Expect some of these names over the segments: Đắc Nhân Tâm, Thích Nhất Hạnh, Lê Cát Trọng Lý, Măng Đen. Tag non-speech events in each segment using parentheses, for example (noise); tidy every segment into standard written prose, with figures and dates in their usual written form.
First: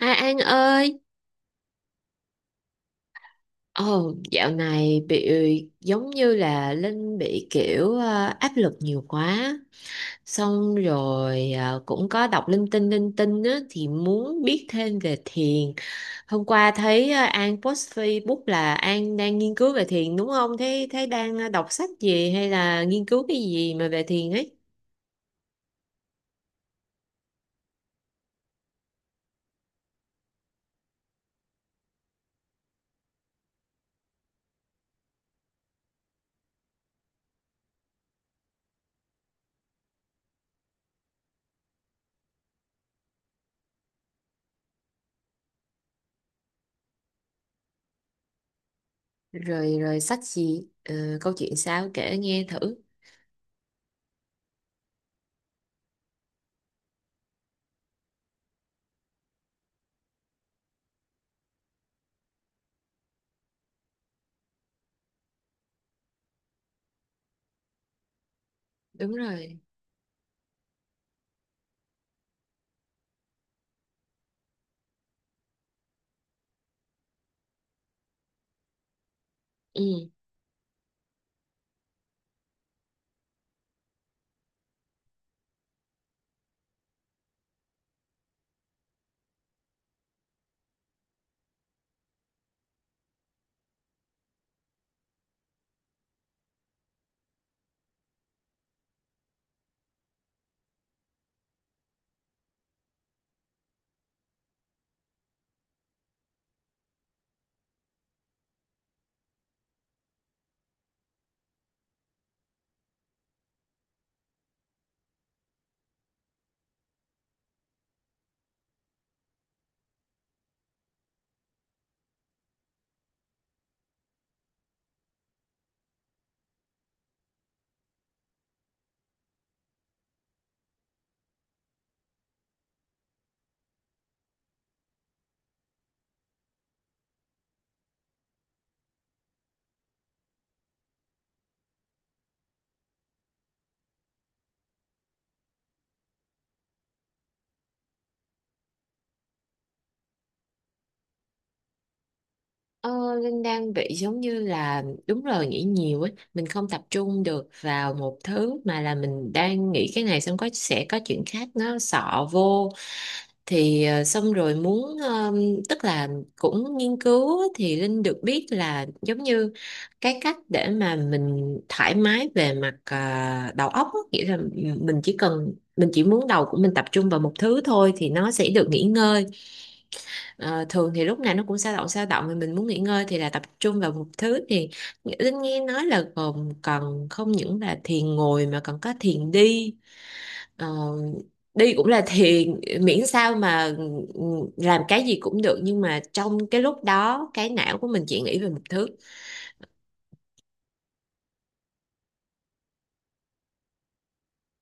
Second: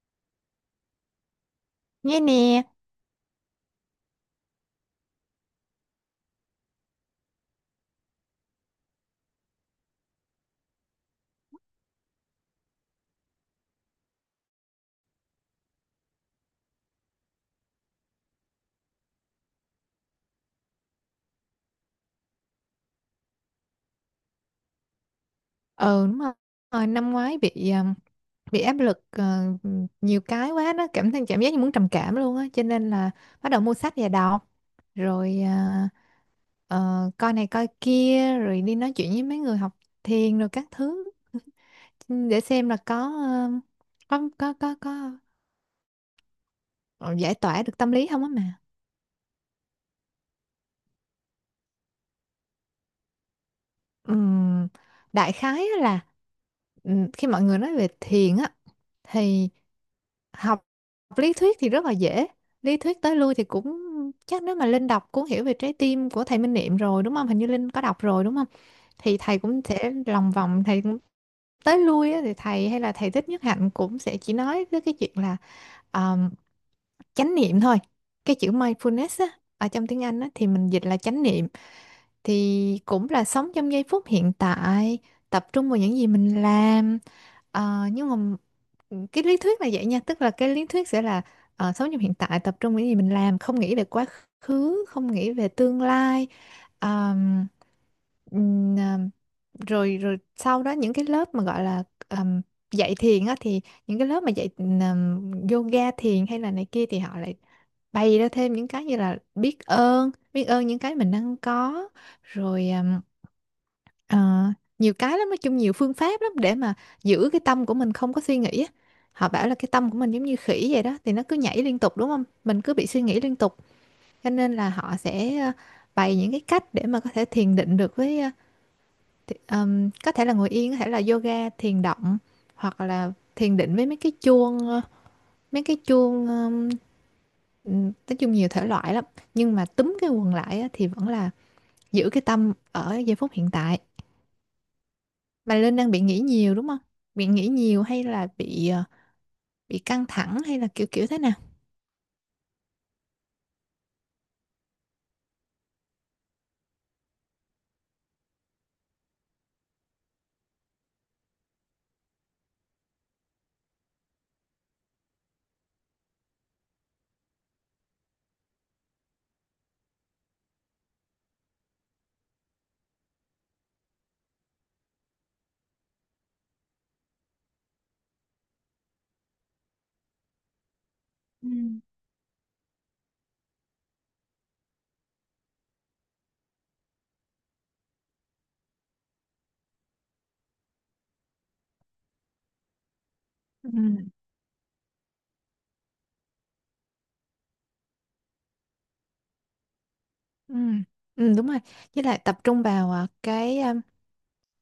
Hai An ơi, Nghe nè. ồ dạo này bị giống như là Linh bị kiểu áp lực nhiều quá, xong rồi cũng có đọc linh tinh á, thì muốn biết thêm về thiền. Hôm qua thấy An post Facebook là An đang nghiên cứu về thiền đúng không? Thế thế đang đọc sách gì hay là nghiên cứu cái gì mà về thiền ấy? Ừ, đúng rồi. Ờ, năm ngoái bị áp lực, ờ, nhiều cái quá đó, cảm thấy cảm giác như muốn trầm cảm luôn á, cho nên là bắt đầu mua sách và đọc rồi à, ờ, coi này coi kia rồi đi nói chuyện với mấy người học thiền rồi các thứ, để xem là có ờ, có ờ, giải tỏa được tâm lý không á mà. Rồi rồi sách gì? Ờ, câu chuyện sao kể nghe thử. Ừm, Đại khái á là, khi mọi người nói về thiền á thì học lý thuyết thì rất là dễ, lý thuyết tới lui thì cũng, chắc nếu mà Linh đọc cuốn Hiểu Về Trái Tim của thầy Minh Niệm rồi đúng không, hình như Linh có đọc rồi đúng không. Đúng Thì thầy rồi. cũng sẽ lòng vòng, thầy tới lui á, thì thầy hay là thầy Thích Nhất Hạnh cũng sẽ chỉ nói tới cái chuyện là um, chánh niệm thôi. Cái chữ mindfulness á, ở trong tiếng Ừ. Anh á, thì mình dịch là chánh niệm. Thì cũng là sống trong giây phút hiện tại, tập trung vào những gì mình làm. Ờ, nhưng mà ừ, cái lý thuyết là vậy nha, tức là cái lý thuyết sẽ là ờ, sống trong hiện tại, tập trung vào những gì mình làm, không nghĩ về quá khứ, không nghĩ về tương lai. Ờm, ừm, rồi rồi sau đó những cái lớp mà gọi là ừm, dạy thiền á, thì những cái lớp mà dạy yoga thiền hay là này kia thì họ lại bày ra thêm những cái như là biết ơn những cái mình đang có rồi ờ, nhiều cái lắm, nói chung nhiều phương pháp lắm để mà giữ cái tâm của mình không có suy nghĩ á. Họ bảo là cái tâm của mình giống như khỉ vậy đó, thì nó cứ nhảy liên tục đúng không, mình cứ bị suy nghĩ liên tục, cho nên là họ sẽ ờ, bày những cái cách để mà có thể thiền định được với, ờ, thì, có thể là ngồi yên, có thể là yoga, thiền động, hoặc là thiền định với mấy cái chuông, ờ, mấy cái chuông. Nói chung nhiều thể loại lắm, nhưng mà túm cái quần lại á, thì vẫn là giữ cái tâm ở giây phút hiện tại. Mà Linh đang bị nghĩ nhiều đúng không? Bị nghĩ nhiều hay là bị ờ, bị căng thẳng hay là kiểu kiểu thế nào? Ờ, Linh đang bị giống như là đúng rồi nghĩ nhiều ấy, mình không tập trung được vào một thứ, mà là mình đang nghĩ cái này xong có sẽ có chuyện khác nó xọ vô, thì xong rồi muốn tức là cũng nghiên cứu thì Linh được biết là giống như cái cách để mà mình thoải mái về mặt đầu óc á, nghĩa là mình chỉ muốn đầu của mình tập trung vào một thứ thôi thì nó sẽ được nghỉ ngơi. Ờ, thường thì lúc nào nó Ừ. cũng sao động sao động, mà mình muốn nghỉ ngơi thì là tập trung vào một thứ thì Linh nghe nói là còn cần không những là thiền ngồi mà còn có thiền đi. Ờ, đi cũng là thiền, miễn sao mà Ừ, ừ, làm cái gì cũng được, nhưng mà trong cái lúc đó cái não của mình chỉ nghĩ về một thứ. ừ, ừ, đúng rồi. Với lại tập trung vào à, cái à,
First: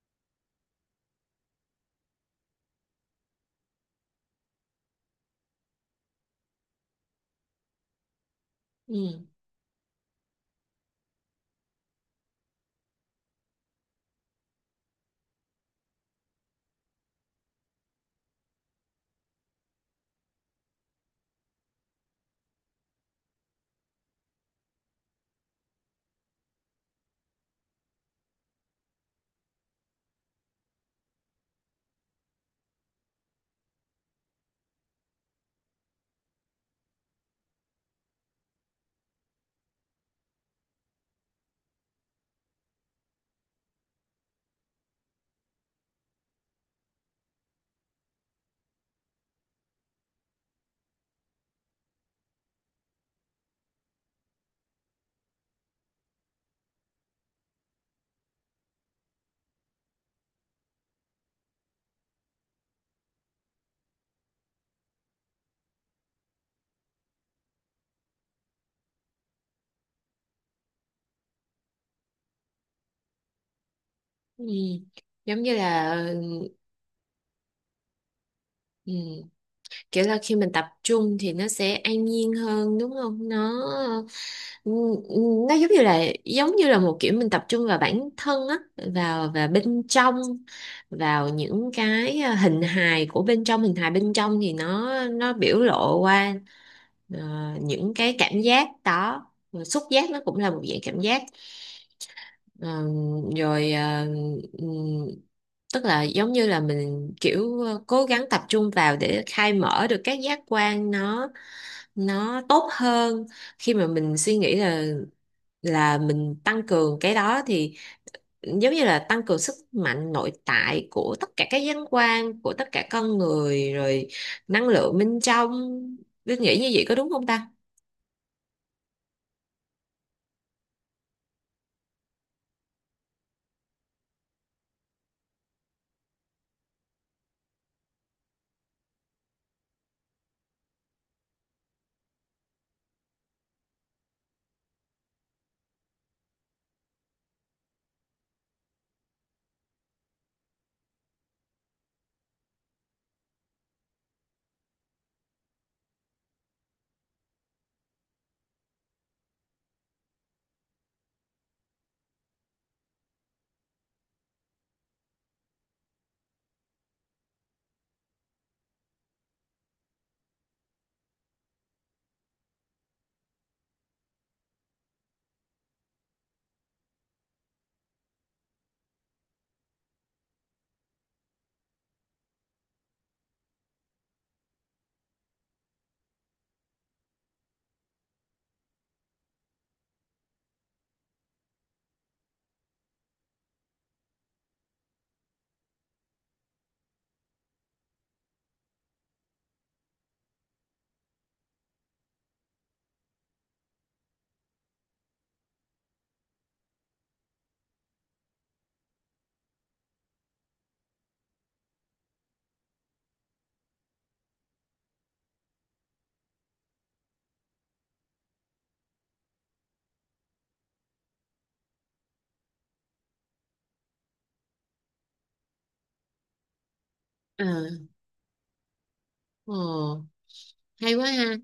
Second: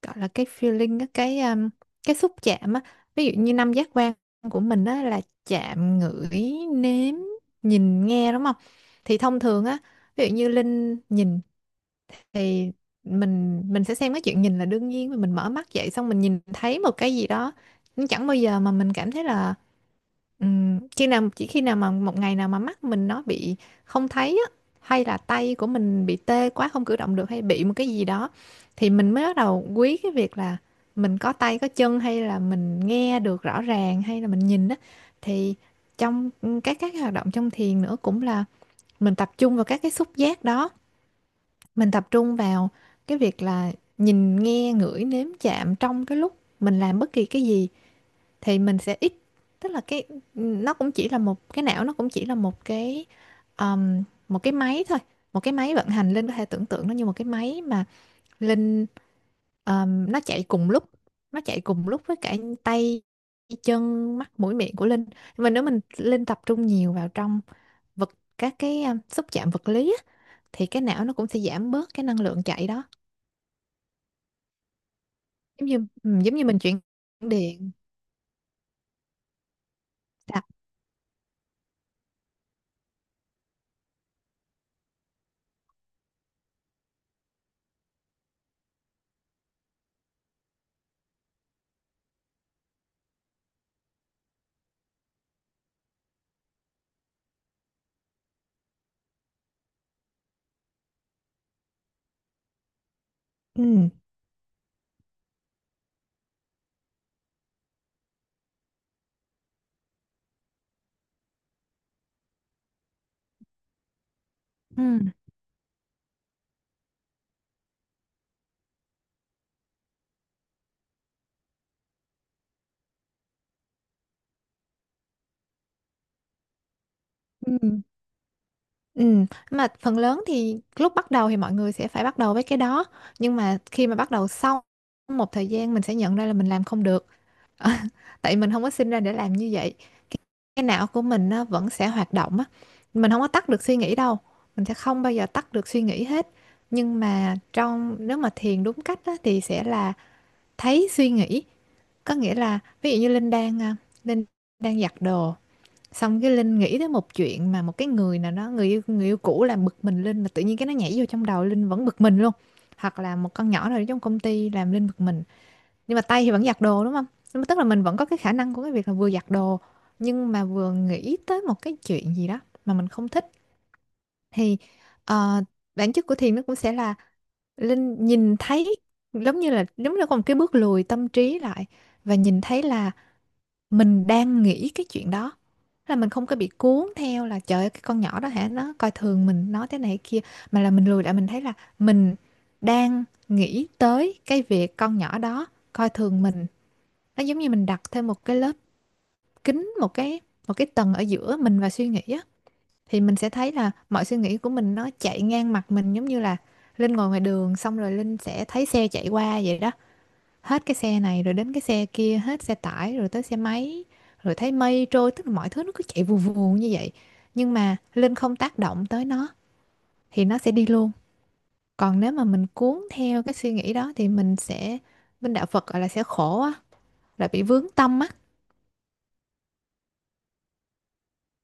gọi là cái feeling á, cái cái xúc chạm á, ví dụ như năm giác quan của mình á là chạm, ngửi, nếm, nhìn, nghe đúng không. Thì Ừ. thông thường á, ví dụ như Linh nhìn, thì mình sẽ xem cái chuyện nhìn là đương nhiên, mà mình mở mắt dậy xong mình nhìn thấy một cái gì đó, nhưng chẳng bao giờ mà mình cảm thấy là khi nào, chỉ khi nào mà một ngày nào mà mắt mình nó bị không thấy á, hay là tay của mình bị tê quá không cử động được, hay bị một cái gì đó, thì mình mới bắt đầu quý cái việc là mình có tay có chân, hay là mình nghe được rõ ràng, hay là mình nhìn á. Thì trong các cái hoạt động trong thiền nữa cũng là mình tập trung vào các cái xúc giác đó, mình tập trung vào cái việc là nhìn, nghe, ngửi, nếm, chạm trong cái lúc mình làm bất kỳ cái gì, thì mình sẽ ít, tức là cái, nó cũng chỉ là một cái não, nó cũng chỉ là một cái máy thôi, một cái máy vận hành. Linh có thể tưởng tượng nó như một cái máy mà Linh, nó chạy cùng lúc, nó chạy cùng lúc với cả tay, chân, mắt, mũi, miệng của Linh. Nhưng mà nếu mình Linh tập trung nhiều vào trong vật, các cái xúc chạm vật lý á, thì cái não nó cũng sẽ giảm bớt cái năng lượng chạy đó. Ừ. Giống như Giống như là ừ, giống như mình chuyển điện, ừ, kiểu là khi sạc. mình tập trung thì nó sẽ an nhiên hơn đúng không nó. Ừ, ừ, nó giống như là một kiểu mình tập trung vào bản thân á, vào và bên trong, vào những cái à, hình hài của bên trong, hình hài bên trong thì nó biểu lộ qua ờ, những cái cảm giác đó. Rồi xúc giác nó cũng là một dạng cảm giác. Ờ, rồi Ừ, ừm, tức là giống như là mình kiểu cố gắng tập trung vào để khai mở được các giác quan nó tốt hơn. Khi mà mình suy nghĩ ừ, là mình tăng cường cái đó thì giống như là tăng cường sức mạnh nội tại của tất cả các giác quan của tất cả con người, rồi năng lượng bên trong. Biết nghĩ như vậy có đúng không ta? ừ, ừ, mà phần lớn thì lúc bắt đầu thì mọi người sẽ phải bắt đầu với cái đó, nhưng mà khi mà bắt đầu sau một thời gian mình sẽ nhận ra là mình làm không được. Ờ, (laughs) tại mình không có sinh ra để làm như vậy. cái, cái não của mình nó vẫn sẽ hoạt động á, mình không có tắt được suy nghĩ đâu, mình sẽ không bao giờ tắt được suy nghĩ hết. Nhưng mà trong nếu mà thiền đúng cách á, thì sẽ là thấy suy nghĩ, có nghĩa là ví dụ như Linh đang à, Linh đang giặt đồ, xong cái Linh nghĩ tới một chuyện mà một cái người nào đó, người yêu cũ làm bực mình Linh, mà tự nhiên cái nó nhảy vô trong đầu Linh vẫn bực mình luôn, hoặc là một con nhỏ nào đó trong công ty làm Linh bực mình, nhưng mà tay thì vẫn giặt đồ đúng không. Nhưng mà tức là mình vẫn có cái khả năng của cái việc là vừa giặt đồ, nhưng mà vừa nghĩ tới một cái chuyện gì đó mà mình không thích. Thì ờ, bản chất của thiền nó cũng sẽ là Linh nhìn thấy, giống như là có một cái bước lùi tâm trí lại, và nhìn thấy là mình đang nghĩ cái chuyện đó, là mình không có bị cuốn theo là trời ơi cái con nhỏ đó hả nó coi thường mình nói thế này thế kia, mà là mình lùi lại mình thấy là mình đang nghĩ tới cái việc con nhỏ đó coi thường mình. Nó giống như mình đặt thêm một cái lớp kính, một cái tầng ở giữa mình và suy nghĩ á, thì mình sẽ thấy là mọi suy nghĩ của mình nó chạy ngang mặt mình, giống như là Linh ngồi ngoài đường, xong rồi Linh sẽ thấy xe chạy qua vậy đó, hết cái xe này rồi đến cái xe kia, hết xe tải rồi tới xe máy, rồi thấy mây trôi, tức là mọi thứ nó cứ chạy vù vù như vậy, nhưng mà Linh không tác động tới nó thì nó sẽ đi luôn. Còn nếu mà mình cuốn theo cái suy nghĩ đó thì mình sẽ, bên đạo Phật gọi là sẽ khổ á, là bị À, vướng tâm á. ồ, hay quá ha.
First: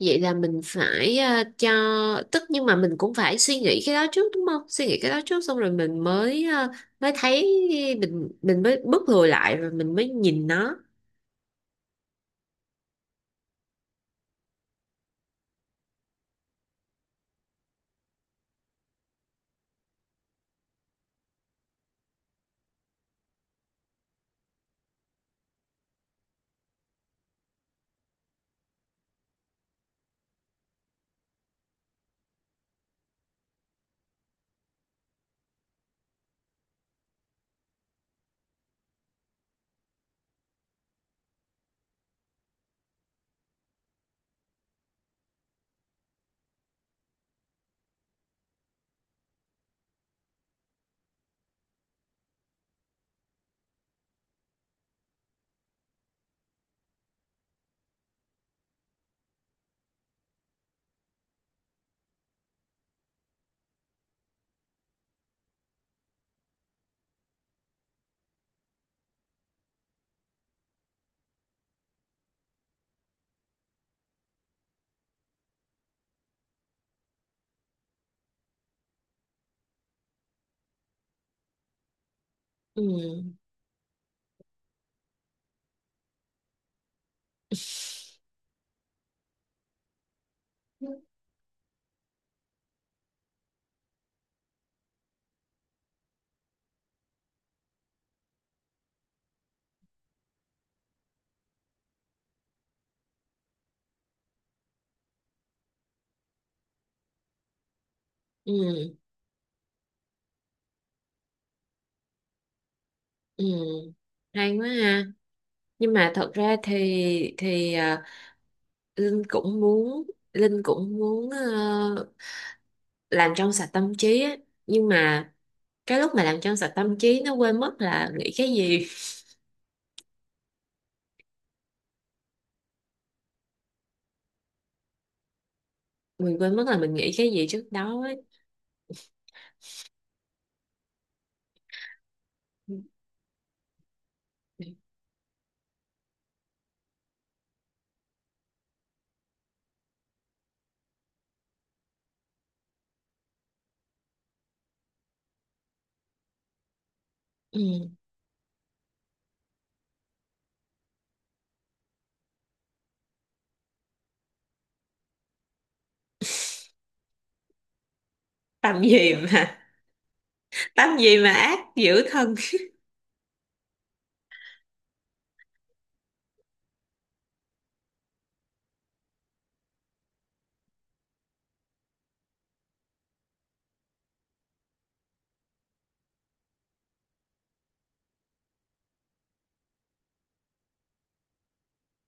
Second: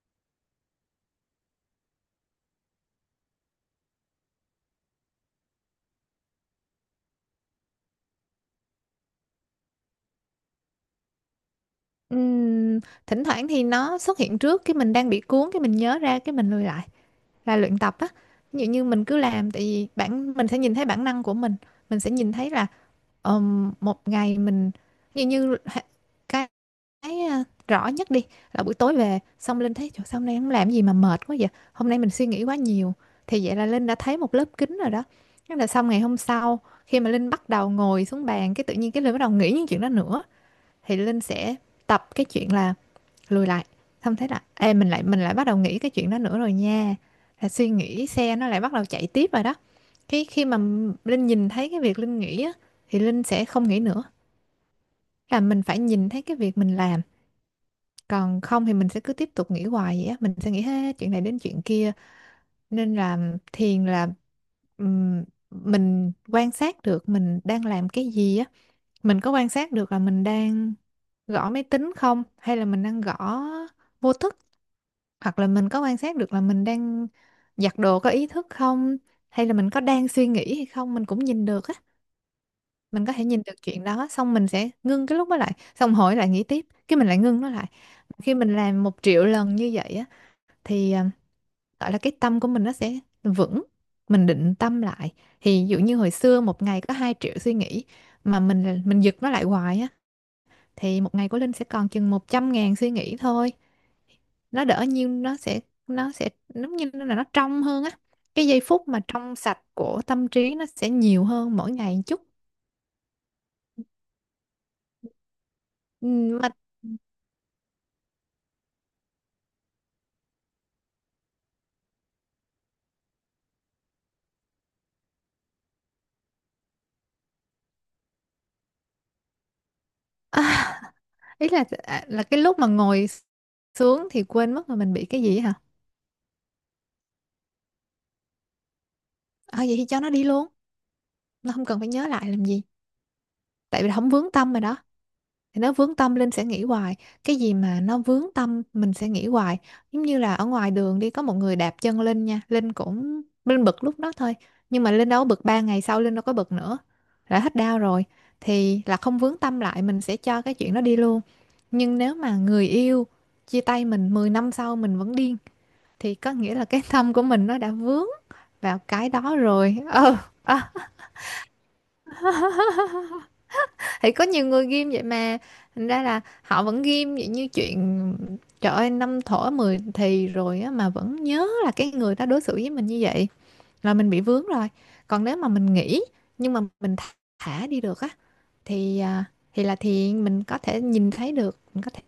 Vậy là mình phải cho, tức nhưng mà mình cũng phải suy nghĩ cái đó trước đúng không? Suy nghĩ cái đó trước xong rồi mình mới mới thấy mình mới bước lùi lại rồi mình mới nhìn nó. Ừm, Thỉnh thoảng thì nó xuất hiện trước, cái mình đang bị cuốn, cái mình nhớ ra, cái mình lùi lại, là luyện tập á. Ví dụ như mình cứ làm, tại vì bản, mình sẽ nhìn thấy bản năng của mình sẽ nhìn thấy là một ngày mình, như như h- cái, cái à, rõ nhất đi, là buổi tối về xong Linh thấy trời sao hôm nay không làm gì mà mệt quá vậy, hôm nay mình suy nghĩ quá nhiều, thì vậy là Linh đã thấy một lớp kính rồi đó. Thế là xong ngày hôm sau khi mà Linh bắt đầu ngồi xuống bàn, cái tự nhiên cái Linh bắt đầu nghĩ những chuyện đó nữa, thì Linh sẽ tập cái chuyện là lùi lại, xong thế là ê mình lại bắt đầu nghĩ cái chuyện đó nữa rồi nha, là suy nghĩ xe nó lại bắt đầu chạy tiếp rồi đó. Cái khi mà Linh nhìn thấy cái việc Linh nghĩ á thì Linh sẽ không nghĩ nữa, là mình phải nhìn thấy cái việc mình làm, còn không thì mình sẽ cứ tiếp tục nghĩ hoài vậy á, mình sẽ nghĩ hết chuyện này đến chuyện kia. Nên là thiền là ừm, mình quan sát được mình đang làm cái gì á, mình có quan sát được là mình đang gõ máy tính không, hay là mình đang gõ vô thức, hoặc là mình có quan sát được là mình đang giặt đồ có ý thức không, hay là mình có đang suy nghĩ hay không mình cũng nhìn được á. Ừ. Mình có thể nhìn được chuyện đó, xong mình sẽ ngưng cái lúc đó lại, xong hỏi lại nghĩ tiếp cái mình lại ngưng nó lại. Khi mình làm 1 triệu lần như vậy á thì à, gọi là cái tâm của mình nó sẽ vững, mình định tâm lại. Thì ví dụ như hồi xưa một ngày có 2 triệu suy nghĩ, mà mình giật nó lại hoài á, thì một ngày của Linh sẽ còn chừng 100 ngàn suy nghĩ thôi, nó đỡ nhiêu, nó sẽ, nó sẽ giống như là nó trong hơn á, cái giây phút Ừ. mà trong sạch của tâm trí nó sẽ nhiều hơn mỗi ngày một chút. Ừ. Hay quá ha. Nhưng Ừ, mà thật mà ra thì Linh cũng muốn Linh cũng muốn làm trong sạch tâm trí á. Nhưng mà cái lúc mà làm trong sạch tâm trí nó quên mất là nghĩ cái gì, (laughs) ý là là cái lúc mà ngồi xuống thì quên mất là mình bị cái gì hả? mình quên mất là mình nghĩ cái gì trước đó ấy. À, vậy thì cho nó đi luôn, nó không cần phải nhớ lại làm gì, tại vì không vướng tâm rồi đó. Thì nó vướng tâm Linh sẽ nghĩ hoài, cái gì mà nó vướng tâm mình sẽ nghĩ hoài. Giống như là ở ngoài đường đi có một người đạp chân Linh nha, Linh bực lúc đó thôi, nhưng mà Linh đâu có bực, 3 ngày sau Linh đâu có bực nữa, đã hết đau Ừ. rồi. Thì là không vướng tâm lại, mình sẽ cho cái chuyện đó đi luôn. Nhưng nếu mà người yêu chia tay mình 10 năm sau mình vẫn điên, thì có nghĩa là cái (laughs) tâm của mình nó đã vướng vào Tâm cái gì đó mà rồi. Ờ ờ tâm gì mà ác dữ thân. (laughs) thì có nhiều người ghim vậy mà, thành ra là họ vẫn ghim vậy, như chuyện trời ơi năm thổ mười thì rồi á mà vẫn nhớ là cái người đó đối xử với mình như vậy, là mình bị vướng rồi. Còn nếu mà mình nghĩ, nhưng mà mình thả đi được á, thì à, thì là mình có thể nhìn thấy được, mình có thể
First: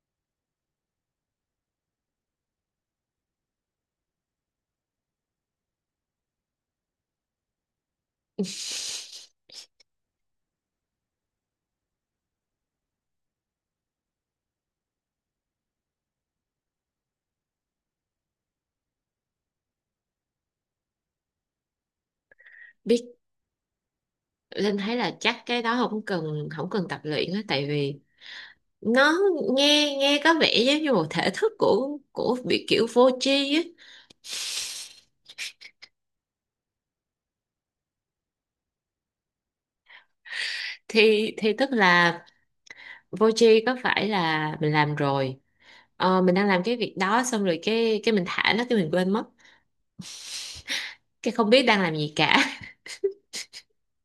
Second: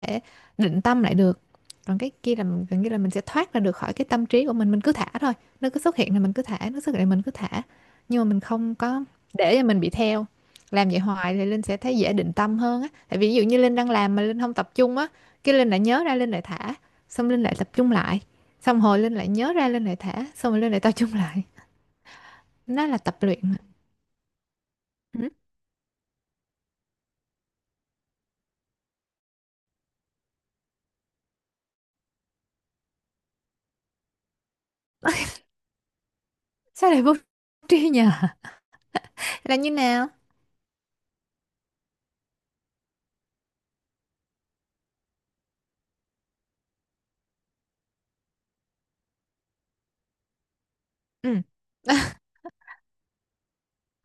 thể định tâm lại được. Còn cái kia là gần như là mình sẽ thoát ra được khỏi cái tâm trí của mình cứ thả thôi. Nó cứ xuất hiện là mình cứ thả, nó xuất hiện là mình cứ thả, nhưng mà mình không có để (laughs) cho mình bị theo. Làm vậy hoài thì Linh sẽ thấy dễ định tâm hơn á, tại vì ví dụ như Linh đang làm mà Linh không tập trung á, cái Linh lại nhớ ra Linh lại thả, xong Linh lại tập trung lại, xong hồi Linh lại nhớ ra Linh lại thả, xong rồi Linh lại tập trung lại. Nó là Biết, tập luyện mà. Linh thấy là Ừ. chắc cái đó không cần tập luyện á, tại vì nó nghe, nghe có vẻ giống như một thể thức của bị kiểu vô tri á. (laughs) Sao lại vô tri nhờ, là như nào? Thì tức là Voji có phải là mình làm rồi mình đang làm cái việc đó xong rồi cái mình thả nó cái mình quên mất, cái Ừ. không biết đang làm gì cả.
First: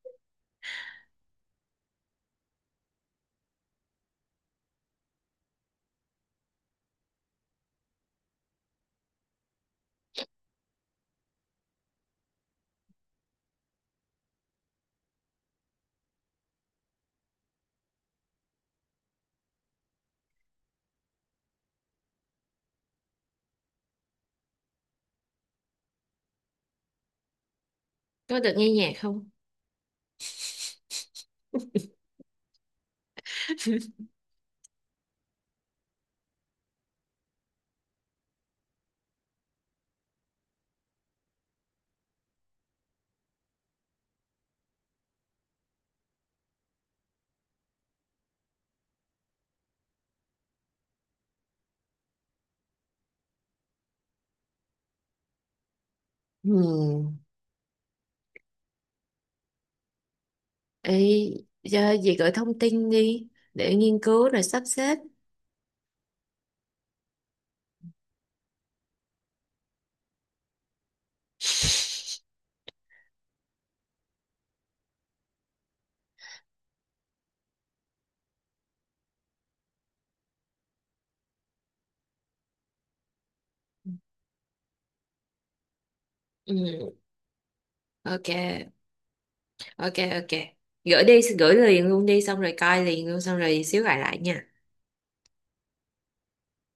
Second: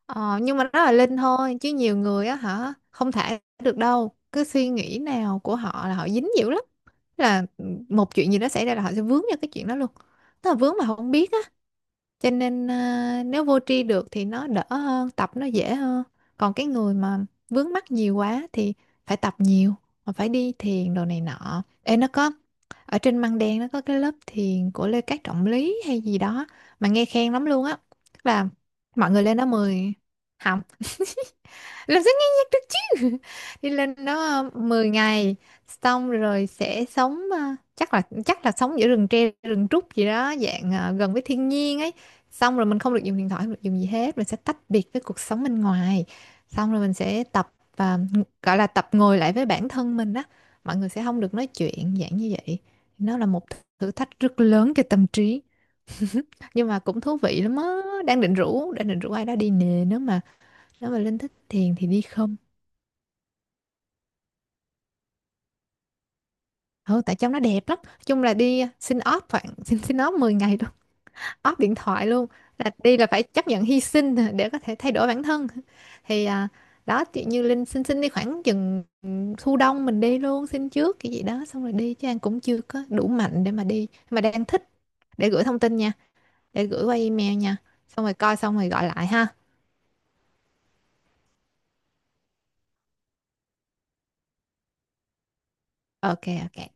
Ờ, nhưng mà đó là Linh thôi, chứ nhiều người á hả, không thể được đâu, cái suy nghĩ nào của họ là họ dính dữ lắm. Là một chuyện gì đó xảy ra là họ sẽ vướng vào cái chuyện đó luôn, tức là vướng mà họ không biết á. Cho nên nếu vô tri được thì nó đỡ hơn, tập nó dễ hơn. Còn cái người mà vướng mắc nhiều quá thì phải tập nhiều, mà phải đi thiền đồ này nọ. Ê, nó có ở trên Măng Đen, nó có cái lớp thiền của Lê Cát Trọng Lý hay gì đó, mà nghe khen lắm luôn á. Tức (laughs) Có là được nghe nhạc mọi người không? lên đó 10 học làm sao nhanh nhất được chứ, (laughs) đi lên đó 10 ngày, xong rồi sẽ sống, chắc là sống giữa rừng tre rừng trúc gì đó, dạng gần với thiên nhiên ấy. Xong rồi mình không được dùng điện thoại, không được dùng gì hết, mình sẽ tách biệt với cuộc sống bên ngoài. Xong rồi mình sẽ tập, ờ, gọi là tập ngồi lại với bản thân mình á, mọi người sẽ không được nói chuyện dạng như vậy. Nó là một thử thách rất lớn cho tâm trí, nhưng mà cũng thú Hmm. vị lắm á. Đang định rủ ai đó đi nè, nếu Ê, mà Linh thích thiền thì giờ đi gì gửi không? thông tin đi để nghiên cứu rồi sắp xếp. Ừ, tại trong nó đẹp lắm. Nói chung là đi, xin off khoảng (laughs) xin xin off 10 ngày luôn, off điện thoại luôn. (laughs) Là đi là phải chấp nhận hy sinh (laughs) để có thể thay đổi bản thân. Thì à, đó chị như Linh xin xin đi khoảng chừng thu đông mình đi luôn, xin trước cái gì đó xong rồi đi, chứ An cũng chưa có đủ mạnh để mà đi. Nhưng mà đang thích, để gửi thông tin nha, để gửi Ừ. qua email nha. Xong rồi coi xong rồi Ok, gọi lại ha. ok, ok, gửi đi gửi liền luôn đi, xong rồi coi liền luôn, xong rồi xíu gọi lại nha. Ok, ok.